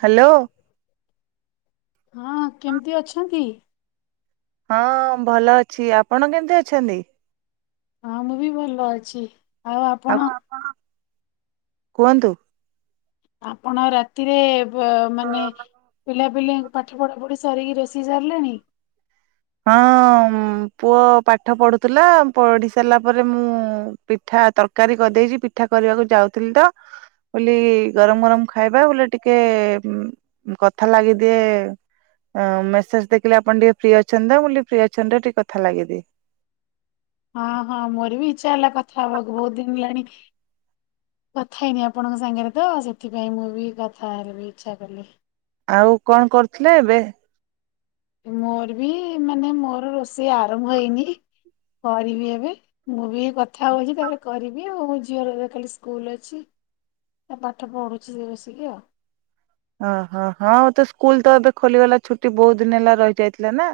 Hello. ହଁ କେମିତି ଅଛନ୍ତି? ହଁ ଭଲ ଅଛି। ଆପଣ କେମିତି ଅଛନ୍ତି? ହଁ ମୁଁ ବି ଭଲ ଅଛି। ଆଉ ଆପଣ ଆପଣ ରାତିରେ ବ ମାନେ ପିଲାପିଲି ଙ୍କି ପାଠ ପଢା ପଢି ସରିକି ରୋ ଷେଇ ସାରିଲେଣି? ହଁ ପୁଅ ପାଠ ପଢୁଥିଲା ପଢି ସାରିଲା ପରେ ମୁଁ ପିଠା ତରକାରୀ କରିଦେଇଚି ପିଠା କରିବାକୁ ଯାଉଥିଲି ତ ବୋଲି ଗରମ ଗରମ ଖାଇବା ବୋଲେ ଟିକେ ଉମ କଥା ଲାଗିଦିଏ ମେସେଜ ଦେଖିଲେ ଆପଣ ଟିକେ ଫ୍ରି ଅ ଛନ୍ତି ତ ମୁଁ କଲି ଫ୍ରି ଅଚନ୍ତି ତ ଟିକେ କଥା ଲାଗିଦିଏ। ହଁ ହଁ ମୋର ବି ଇଛା ହେଲା କଥା ହବାକୁ ବହୁତ ଦିନ ହେଲାଣି କଥା ହେଇନି ଆପଣଙ୍କ ସାଙ୍ଗରେ ତ ସେଥିପାଇଁ ମୁଁ ବି କଥା ହେବି ଇଚ୍ଛା କଲି। ଆଉ କଣ କରୁଥିଲେ ଏବେ? ମୋର ବି ମାନେ ମୋର ରୋଷେଇ ଆରମ୍ଭ ହେଇନି କରିବି ଏବେ। ମୁଁ ବି କଥା ହଉଚି ତାପରେ କରିବି ଆଉ ମୋ ଝିଅର ଖାଲି ସ୍କୁଲ ଅଛି। ତା ପାଠ ପଢୁଚି ସେ ବସିକି ଆଉ। ଓହୋ ହଁ ତ ସ୍କୁଲ ତ ଏବେ ଖୋଲିଗଲା ଛୁଟି ବହୁତ ଦିନ ହେଲା ରହିଯାଇଥିଲା ନା।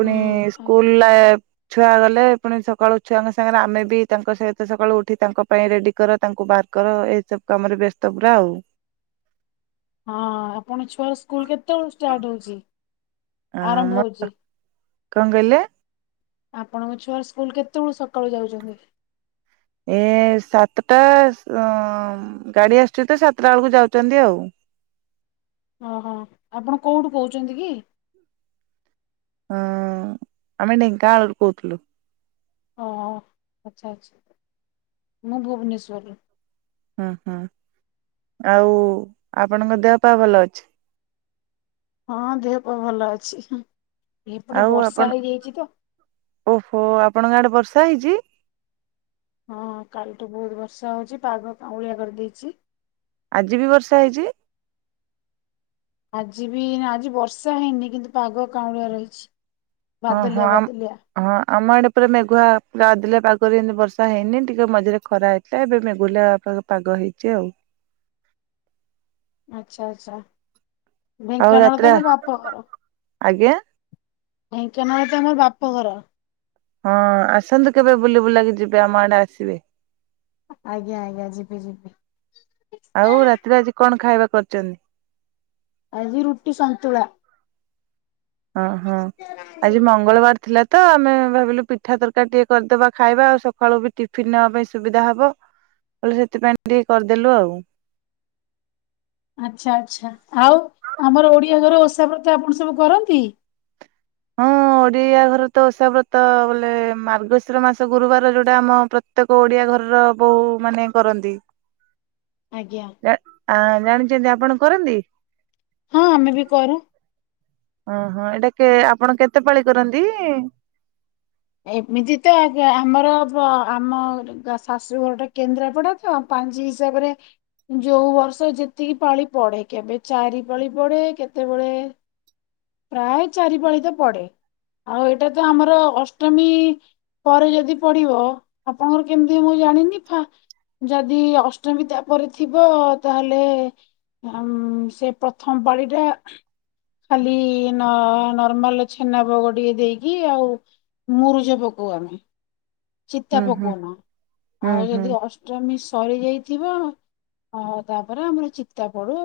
ହୁଁ ଆଜ୍ଞା। ସ୍କୁଲ ଲା ଛୁଆ ଗଲେ ପୁଣି ସକାଳୁ ଛୁଆଙ୍କ ସାଙ୍ଗରେ ଆମେ ବି ତାଙ୍କ ସହିତ ସକାଳୁ ଉଠି ତାଙ୍କ ପାଇଁ ରେଡି କର ତାଙ୍କୁ ବହାର କର ଏଇ ସବୁ କାମରେ ବ୍ୟସ୍ତ ପୁରା ଆଉ ହଁ ଆପଣଙ୍କ ଛୁଆର ସ୍କୁଲ କେତେବେଳ ଷ୍ଟାର୍ଟ ହୋଉଛି? ଆ ମ କଣ କହିଲ? ଆପଣଙ୍କ ଛୁଆର ସ୍କୁଲ କେତେବେଳୁ ସକାଳୁ ଯାଉଚନ୍ତି? ଏ ସାତଟା ଗାଡି ଆସୁଚି ତ ସାତଟା ବେଳକୁ ଯାଉଛନ୍ତି ଆଉ। ଓହୋ ଆପଣ କୋଉଠୁ କହୁଚନ୍ତି କି? ହଁ ଆମେ ଢେଙ୍କାନାଳ ରୁ କହୁଥିଲୁ। ହଁ ଆଚ୍ଛା ଆଚ୍ଛା ମୁଁ ଭୁବନେଶ୍ୱରରୁ। ହୁଁ ହୁଁ ଆଉ ଆପଣଙ୍କ ଦେହ ପା ଭଲ ଅଛି? ହଁ ଦେହ ପା ଭଲ ଅଛି ଏଇପଟେ ଆଉ ଆପଣ ବର୍ଷା ହେଇଯାଇଛି ତ ଓହୋ ଆପଣଙ୍କ ଆଡେ ବର୍ଷା ହୋଉଚି? ହଁ କାଲିଠୁ ବହୁତ ବର୍ଷା ହୋଉଛି ପାଗ କାଉଁଳିଆ କରିଦେଇଚି ଆଜି ବି ବର୍ଷା ହେଇଚି? ଆଜି ବି ଆଜି ବର୍ଷା ହେଇନି କିନ୍ତୁ ପାଗ କାଉଁଳିଆ ରହିଚି। ଓହୋ ଆମ୍ ହଁ ଆମ ଆଡେ ପୁରା ମେଘୁଆ ବଦଳିଆ ପାଗରେ ଏମିତି ବର୍ଷା ହେଇନି ଟିକେ ମଝିରେ ଖରା ଏବେ ମେଗୁଲା ପା ପାଗ ହେଇଛି ଆଉ। ଆଚ୍ଛା ଆଚ୍ଛା ଆଉ ଢେଙ୍କାନାଳ ରାତିରେ ତ ମୋ ବାପ ଘର। ଆଜ୍ଞା ଢେଙ୍କାନାଳ ତମ ବାପ ଘର। ହଁ ଆସନ୍ତୁ କେବେ ବୁଲି ବୁଲାକି ଯିବେ ଆମ ଆଡେ ଆସିବେ। ଆଜ୍ଞା ଆଜ୍ଞା ଯିବି ଯିବି। ଆଉ ରାତିରେ ଆଜି କଣ ଖାଇବା କରିଛନ୍ତି? ଆଜି ରୁଟି ସନ୍ତୁଳା। ଅହଁ ଆଜି ମଙ୍ଗଳବାର ଥିଲା ତ ଆମେ ଭାବିଲୁ ପିଠା ତରକାରୀ ଟିକେ କରିଦବା ଖାଇବା ଆଉ ସକାଳୁ ବି ଟିଫିିନ ନେବା ପାଇଁ ସୁବିଧା ହବ। ହେଲେ ସେଥିପାଇଁ ଟିକେ କରିଦେଲୁ ଆଉ। ଆଚ୍ଛା ଆଚ୍ଛା ଆଉ ଆମର ଓଡିଆ ଘରେ ଓଷା ବ୍ରତ ଆପଣ ସବୁ କରନ୍ତି? ହଁ ଓଡିଆ ଘରେ ତ ଓଷା ବ୍ରତ ବୋଲେ ମାର୍ଗଶିର ମାସ ଗୁରୁବାର ଯୋଉଟା ଆମ ପ୍ରତେକ ଓଡିଆ ଘରର ବୋହୁ ମାନେ କରନ୍ତି। ଆଜ୍ଞା। ଆ ଜାଣିଚନ୍ତି ଆପଣ କରନ୍ତି? ହଁ ଆମେ ବି କରୁ। ଓହୋ ଏଇଟା କେ ଆପଣ କେତେ ପାଳି କରନ୍ତି? ଏମିତି ତ ଅଗ୍ ଆମର ହବ ଆମର ତା ଶାଶୁ ଘର ଟା କେନ୍ଦ୍ରାପଡା ତ ପାଉଁଞ୍ଜି ହିସାବରେ ଯୋଉ ବର୍ଷ ଯେତିକି ପାଳି ପଡେ କେବେ ଚାରି ପାଳି ପଡେ କେତେବେଳେ ପ୍ରାୟ ଚାରିପାଳି ତ ପଡେ ଆଉ ଏଇଟା ତ ଆମର ଅ ଷ୍ଟମୀ ପରେ ଯଦି ପଡିବ ଆପଣଙ୍କର କେମିତି ମୁଁ ଜାଣିନି ଫା ଯଦି ଅଷ୍ଟମୀ ତା ପରେ ଥିବ ତାହେଲେ ଆମ ସେ ପ୍ରଥମ ପାଳି ଟା ଖାଲି ନ ନର୍ମାଲ ଛେନା ଭୋଗ ଟିକେ ଦେଇକି ଆଉ ମୁରୁଜ ପକେଇ ଆମେ ଚିତା ହୁଁ ହୁଁ ପକୋଉନ ହୁଁ ଆଉ ହୁଁ ଯଦି ଅଷ୍ଟମୀ ସରି ଯାଇଥିବ ହଁ ତାପରେ ଆମର ଚିତା ପଡୁ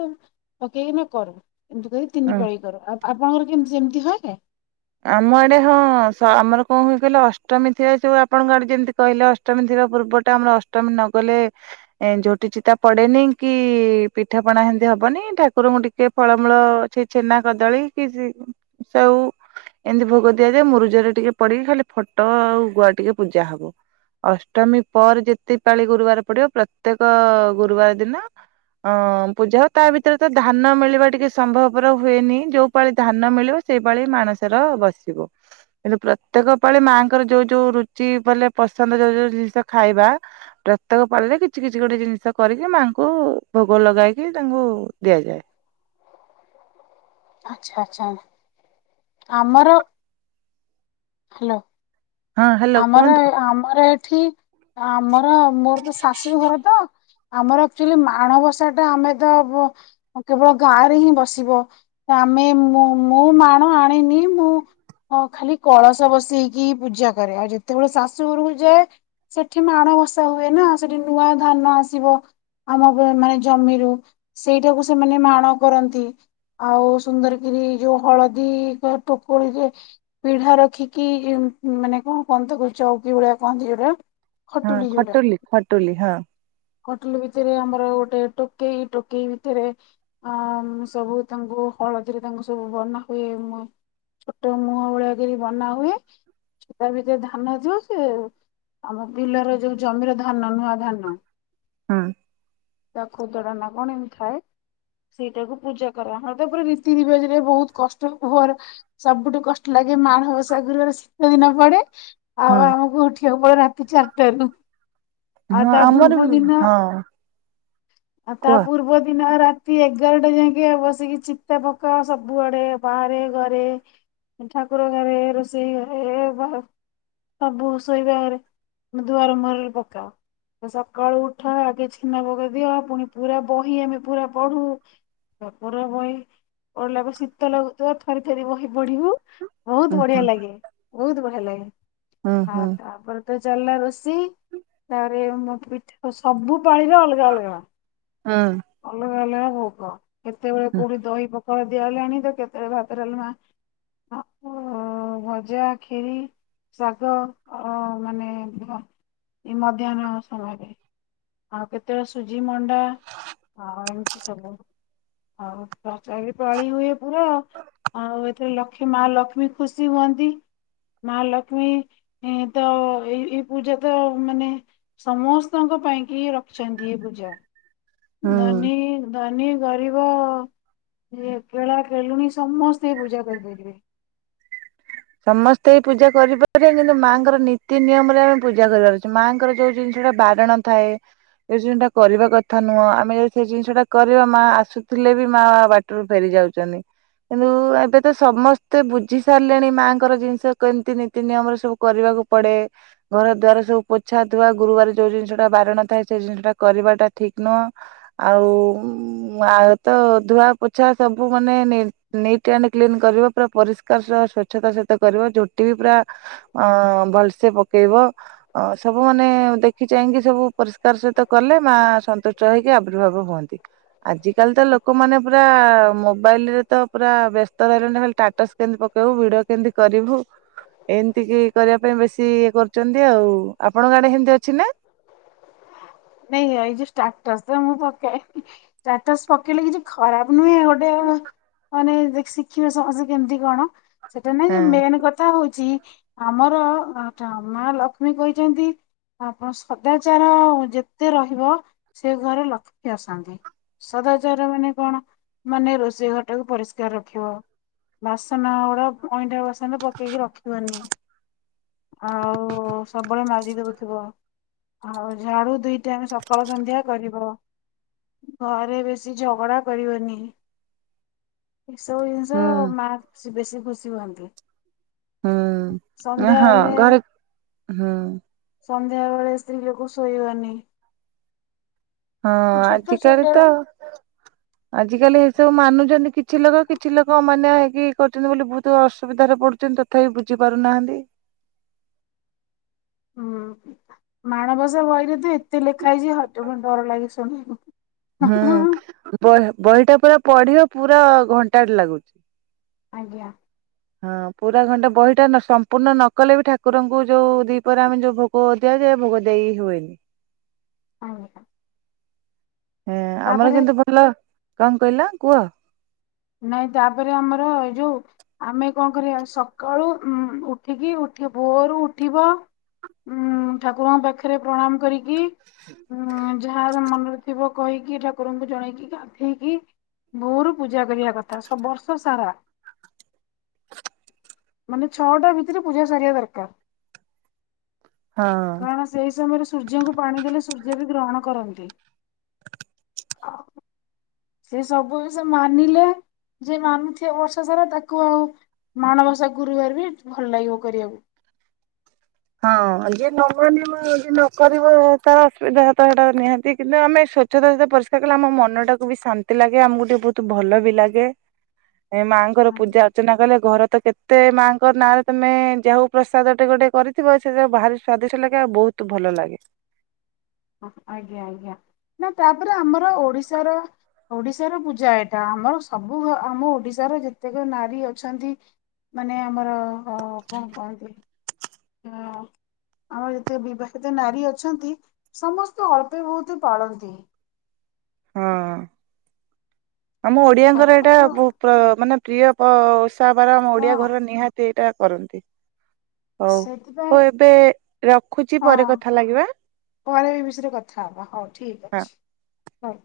ପକେଇକି ଆମେ କରୁ ଏମତି କହି ତିନି ହୁଁ। ପାଳି କରୁ ଆଉ ଆପଣଙ୍କର କେମତି ସେମିତି ହୁଏ? ଆମ ଆଡେ ହଁ ଆମର କଣ ହୁଏ କହିଲେ ଅଷ୍ଟମୀ ଥିଲା ଯୋଉ ଆପଣଙ୍କ ଆଡେ ଯେମିତି କହିଲେ ଅ ଷ୍ଟମୀ ଥିବା ପୂର୍ବଟା ଆମର ଅଷ୍ଟମୀ ନ ଗଲେ ଏ ଝୋଟି ଚିତା ପଡେନି କି ପିଠାପଣା ହେମିତି ହବନି ଠାକୁରଙ୍କୁ ଟିକେ ଫଳମୂଳ କିଛି ଛେନା କଦଳୀ କି ସେଉ ଏମିତି ଭୋଗ ଦିଆଯାଏ ମୁରୁଜରେ ଟିକେ ପଡିକି ଖାଲି ଫଟ ଆଉ ଗୁଆ ଟିକେ ପୂଜା ହବ। ଅଷ୍ଟମୀ ପରେ ଯେତେ ପାଳି ଗୁରୁବାର ପଡିବ ପ୍ରତ୍ୟେକ ଗୁରୁବାର ଦିନ ହଁ ପୂଜା ତା ଭିତରେ ତ ଧାନ ମିଳିବା ଟିକେ ସମ୍ଭବର ହୁଏନି ଯୋଉ ପାଳି ଧାନ ମିଳିବ ସେଇପାଳି ମାଣ ସେର ବସେ ବସିବ। କିନ୍ତୁ ପ୍ରତ୍ୟେକ ପାଳି ମାଆଙ୍କର ଯୋଉ ଯୋଉ ରୁଚି ବୋଲେ ପସନ୍ଦ ଯୋଉ ଯୋଉ ଜିନିଷ ଖାଇବା ପ୍ରତ୍ୟେକ ପାଳିରେ କିଛି କିଛି ଗୋଟେ ଜିନିଷ କରିକି ମାଆଙ୍କୁ ଭୋଗ ଲଗାଇକି ତାଙ୍କୁ ଦିଆଯାଏ। ଆଛା ଆଚ୍ଛା। ଆମର ହ୍ୟାଲୋ। ହଁ ହ୍ୟାଲୋ ଆମର କୁହନ୍ତୁ ଆମର ଏଠି ଆମର ମୋର ତ ଶାଶୁ ଘର ତ ଆମର ଆକ୍ଚୁଆଲି ମାଣବସା ଟା ଆମେ ତ କେବଳ ଗାଁ ରେ ହିଁ ବସିବ ଆମେ ମୁଁ ମୁଁ ମୋ ମାଣ ଆଣିନି ମୁଁ ହଁ ଖାଲି କଳସ ବସେଇକି ପୂଜା କରେ ଆଉ ଯେତେବେଳେ ଶାଶୁଘରକୁ ଯାଏ ସେଠି ମାଣ ବସା ହୁଏ ନା ସେଠି ନୂଆ ଧାନ ଆସିବ। ଆମ ମାନେ ଜମିରୁ ସେଇଟାକୁ ସେମାନେ ମାଣ କରନ୍ତି। ଆଉ ସୁନ୍ଦରକିରି ଯୋଉ ହଳଦୀ ଟୋକଳିରେ ପିଢା ରଖିକି ମାନେ କଣ କହନ୍ତୀ ତ ଚଉକି ଭଳିଆ କହନ୍ତି ଯୋଟା। ହଁ ଖଟୁଲି ଖଟୁଲି ହଁ। ଖଟୁଲି ଭିତରେ ଆମର ଗୋଟେ ଟୋକେଇ ଟୋକେଇ ଭିତରେ ଅ ସବୁ ତାଙ୍କୁ ହଳଦୀରେ ତାଙ୍କୁ ସବୁ ବନା ହୁଏ ମୁ ଛୋଟ ମୁହଁ ଭଳିଆକିରି ବନାହୁଏ। ସେ ତା ଭିତରେ ଧାନ ଥିବ ସେ ଆମ ବିଲର ଯୋଉ ଜମିର ଧାନ ନୂଆ ଧାନ। ହୁଁ। ତା ଖୋଦଡା ନା କଣ ଏମିତି ଥାଏ। ସେଇଟାକୁ ପୂଜା କରା ପୁରା ରୀତି ରିବାଜ ରେ ବୋହୁତ କଷ୍ଟ ହବ ରା ସବୁଟୁ କଷ୍ଟ ଲାଗେ ମା ମାଣବସା ଗୁରୁବାର ଶୀତ ଦିନ ପଡେ ଆଉ ହଁ। ଆମକୁ ଉଠିବାକୁ ପଡେ ରାତି ଚାରିଟାରୁ। ହଁ ଆମର ସବୁ ବି ଦିନ ହଁ ଆ ତା କୁହ ପୂର୍ବ ଦିନ ରା ଏଗାରଟା ଯାଇକି ବସିକି ଚିତା ପକା ସବୁଆଡେ ବାହାରେ ଘରେ ଠାକୁର ଘରେ ରୋଷେଇ ଘରେ ବା ସବୁ ଶୋଇବା ଘରେେ ଦୁଆର ମୁହଁରେ ପକାଅ। ସକାଳୁ ଉଠ ଆଗେ ଛେନା ପକା ଦିଅ ପୁଣି ପୁରା ବହି ଆମେ ପୁରା ପଢୁ। ତାପରେ ବହି ପଢିଲା ପରେ ଶୀତ ଲାଗୁଥିବ ଥରି ଥରି ବହି ପଢିବୁ। ହୁଁ ବୋହୁତ ହୁଁ ବଢିଆ ଲାଗେ ବୋହୁତ ବଢିଆ ଲାଗେ ହୁଁ ଆ ହୁଁ ତାପରେ ତ ଚାଲିଲା ରୋଶେଇ ତାପରେ ମୋ ପିଠା ସବୁ ପାଣିରେ ଅଲଗା ଅଲଗା ହଁ। ଅଲଗା ଅଲଗା ଭୋଗ କେତେବେଳେ ହୁଁ କୋଉଠି ଦହି ପଖଡା ଦିଆ ହେଲାଣି ତ କେତେବେଳେ ଭାତ ଡାଲମା ଶାଗ ଭଜା ଖିରି। ଶାଗ ମାନେ ମଧ୍ୟାହ୍ନ ସମୟରେ। ଆଉ କେତେବେଳେ ସୁଜି ମଣ୍ଡା ଆଉ ଏମିତି ସବୁ ଆଉ। ତଥାପି ପାଳି ହୁଏ ପୁରା ଆଉ ଏଥିରେ ଲକ୍ଷ୍ମୀ ମା ଲକ୍ଷ୍ମୀ ଖୁସି ହୁଅନ୍ତି। ମା ଲକ୍ଷ୍ମୀ ଏ ତ ଏଇ ଏଇ ପୂଜା ତ ମାନେ ସମସ୍ତ ସମଙ୍କ ପାଇଁ କି ରଖିଚନ୍ତି ଏ ପୂଜା ହୁଁ ଧନୀ ଧନୀ ଗରିବ କେଳା କେଲୁଣି ସମସ୍ତେ ପୂଜା କରିପାରିବେ। ସମସ୍ତେ ଏଇ ପୂଜା କରିପାରିବେ କିନ୍ତୁ ମାଆଙ୍କର ନୀତି ନିୟମ ରେ ଆମେ ପୂଜା କରିବାରଅଛି ମାଆଙ୍କର ଯୋଉ ଜିନିଷଟା ବାରଣ ଥାଏ। ଏ ଜିନଜଟା କରିବା କଥା ନୁହଁ ଆମେ ଯଦି ସେ ଜିନିଷଟା କରିବା ମା ଆସୁଥୁଲେ ବି ମାଆ ବା ଟରୁ ଫେରି ଯାଉଚନ୍ତି କିନ୍ତୁ ଏବେ ତ ସମସ୍ତେ ବୁଝି ସାରିଲେଣି ମାଆଙ୍କର ଜିନିଷ କେମତି ନୀତି ନିୟମରେ ସବୁ କରିବାକୁ ପଡେ। ଘର ଦ୍ୱାର ସବୁ ପୋଛା ଧୁଆ ଗୁରୁବାର ଯୋଉ ଜିନଷଟା ବାରଣ ଥାଏ ସେ ଜିନଷଟା କରିବାଟା ଠିକ୍ ନୁହଁ। ଆଉ ଆଉ ତ ଧୁଆ ପୋଛା ସବୁ ମାନେ ନି ନିଟ୍ ଆଣ୍ଡ କ୍ଲିନ୍ କରିବ ପୁରା ପରିଷ୍କାର ସହ ସ୍ୱଚ୍ଛତା ସହିତ କରିବ ଝୋଟି ବି ପୁରା ଅ ଭଲସେ ପକେଇବ। ଅ ସବୁମାନେ ଦେଖି ଚାହିଁକି ସବୁ ପରିଷ୍କାର ସହିତ କଲେ ମାଆ ସନ୍ତୁଷ୍ଟ ହୋଇକି ଆବିର୍ଭାବ ହୁଅନ୍ତି। ଆଜିକାଲି ତ ଲୋକମାନେ ପୁରା ମୋବାଇଲରେ ତ ପୁରା ବ୍ୟସ୍ତ ରହିଲେଣିି ଖାଲି ଟାଟସ୍ କେମତି ପକେଇବୁ ଭିଡିଓ କେମତି କରିବୁ। ଏମତି କି କରିବା ପାଇଁ ବେଶୀ ଇଏ କରୁଚନ୍ତି ଆଉ ଆପଣଙ୍କ ଆଡେ ହେମତି ଅଛି ନା? ନାଇଁ ଏଇ ଯୋଉ ଷ୍ଟାଟସ୍ ତ ମୁଁ ପକାଏ ଷ୍ଟାଟସ୍ ପକେଇଲେ କିଛି ଖରାପ ନୁହେଁ ଗୋଟେ ମାନେ ଯାଇ ଶିଖିବେ ସମସ୍ତେ କେମିତି କଣ। ସେଟା ନାଇଁ ଯେ ହଁ ମେନ୍ କଥା ହୋଉଚି ଆମର ଅଁ ଠା ମାଆ ଲକ୍ଷ୍ମୀ କହିଚନ୍ତି ଆପଣ ସଦାଚାର ଯେତେ ରହିବ ସେ ଘରେ ଲକ୍ଷ୍ମୀ ଆସନ୍ତି। ସଦାଚର ମାନେ କଣ ମାନେ ରୋଷେଇ ଘରଟାକୁ ପରିଷ୍କାର ରଖିବ। ବାସନ ଗୁଡା ଅଇଁଠା ବାସନ ପକେଇକି ରଖିବନି। ଆଉ ସବୁବେଳେ ମାଜିଦୋଉଥୁବ। ଆଉ ଝାଡୁ ଦୁଇ ଟାଇମ ସକାଳ ସନ୍ଧ୍ୟା କରିବ। ଘରେ ବେଶୀ ଝଗଡା କରିବନି। ଏସବୁ ଜିନିଷ ହୁଁ ମାଆ ସେ ବେଶୀ ଖୁସି ହୁଅନ୍ତି। ହୁଁ ସନ୍ଧ୍ୟା ଆଁହଁ ହେଲେ ଘରେ ହୁଁ। ସନ୍ଧ୍ୟା ବେଳେ ସ୍ତ୍ରୀଲୋକ ଶୋଇବାନି। ହଁ ଛୋଟ ଛୋଟ ଆଜିକାଲି ତ ଆଜିକାଲି ଏସବୁ ମାନୁଚନ୍ତି କିଛି ଲୋକ କିଛି ଲୋକ ଅମାନ୍ୟ ହେଇକି କରୁଚନ୍ତି ବୋଲି ବୋହୁତ ଅସୁବିଧାରେ ପଡୁଚନ୍ତି ତ ଥାପି ବୁଝି ପାରୁନାହାନ୍ତି। ହୁଁ ମାଣବସା ବହିରେ ତ ଏତେ ଲେଖା ହେଇଚି ହାଟ ଭଣ୍ଡାର ଲାଗେ ଶୁଣିବାକୁ। ହୁଁ ବହି ବହିଟା ପୁରା ପଢିବା ପୁରା ଘଣ୍ଟାଟେ ଲାଗୁଚି। ଆଜ୍ଞା। ହଁ ପୁରା ଘଣ୍ଟେ ବହିଟା ନସ ସମ୍ପୂର୍ଣ୍ଣ ନ କଲେ ବି ଠାକୁରଙ୍କୁ ଯୋଉ ଦିହିପରେ ଆମେ ଯୋଉ ଭୋ ଗ ଦିଆଯାଏ ଭୋଗ ଦେଇ ହୁଏନି। ଓହୋ। ଏ ଆମର ଯେମତି ଭୋଗ ଲା କଣ କହିଲା କୁହ। ନାଇଁ ତାପରେ ଆମର ଏଇ ଯୋଉ ଆମେ କଣ କରିବା ସକାଳୁ ଉଁ ଉଠିକି ଉଠି ଭୋରୁ ଉଠିବ ଉଁ ଠାକୁରଙ୍କ ପାଖରେ ପ୍ରଣାମ କରିକି ଉଁ ଯାହା ମନରେ ଥିବ କହିକି ଠାକୁରଙ୍କୁ ଜଣେଇକି ଗାଧେଇକି ଭୋରୁ ପୂ ପୂଜା କରିବା କଥା ସ ବର୍ଷ ସାରା। ମାନେ ଛଅଟା ଭିତରେ ପୂଜା ସାରିବା ଦରକାର ହଁ। କାରଣ ସ୍ ସେଇ ସମୟରେ ସୂର୍ଯ୍ୟଙ୍କୁ ପାଣି ଦେଲେ ସୂର୍ଯ୍ୟ ବି ଗ୍ରହଣ କରନ୍ତି। ଆ ସେ ସବୁ ଜିନଷ ମାନିଲେ ଯିଏ ମାନୁଥିବ ବର୍ଷା ସାରା ତାକୁ ଆଉ ମାଣବସା ଗୁରୁବାର ବି ଭଲ ଲାଗିବ କରିବାକୁ। ହଁ ଯିଏ ନ ମାନିବ ଯିଏ ନକିବ ଆଉ ତାର ଅସୁବିଧା ତ ହେଟା ନିହାନ୍ତି କିନ୍ତୁ ଆମେ ସ୍ଵ ଚ୍ଛତା ତା ପରିଷ୍କାର କଲେ ଆମ ମନଟାକୁ ବି ଶାନ୍ତି ଲାଗେ ଆମକୁ ଟିକେ ବୋହୁତ ଭଲ ବି ଲାଗେ। ଏ ମାଆଙ୍କର ପୂଜା ଅର୍ଚ୍ଚନା କଲେ ଘର ତ କେ ତେ ମାଆଙ୍କ ନାଁରେ ତମେ ଯାହୋଉ ପ୍ରସାଦଟେ ଗୋଟେ କରି ଥିବ ସେ ଭାରି ବାହାରେ ସ୍ଵାଦିଷ୍ଟ ଲାଗେ ଆଉ ବୋହୁତ ଭଲ ଲାଗେ। ଆଜ୍ଞା ଆଜ୍ଞା ନା ତାପରେ ଆମର ଓଡିଶାର ଓଡିଶାର ପୂଜା ଏଇଟା ଆମର ସବୁ ଘ ଆମ ଓଡିଶାର ଯେତେକ ନାରୀ ଅଛନ୍ତି ମାନେ ଆମର ହଁ କଣ କହନ୍ତି। ହଁ ଆମର ଯେତେ ବିବାହିତ ନାରୀ ଅଛନ୍ତି। ସମସ୍ତେ ଅଳ୍ପେ ବହୁତ ପାଳନ୍ତି। ହଁ ଆମ ଓଡିଆଙ୍କର ଏଇଟା ସମସ୍ତେ ବ ମାନେ ପ୍ରିୟ ବାର ଆମ ହଁ ଓଡିଆ ଘର ନିହାତି ଏଇଟା କରନ୍ତି। ହଉ ସେଥିପାଇଁ ହଉ ଏବେ ରଖୁଚି ହଁ ପରେ କଥା ଲାଗିବା। ପରେ ବି ବିଷୟରେ କଥା ହେବା ହଉ ଠିକ୍ ହଁ। ଅଛି ହଉ।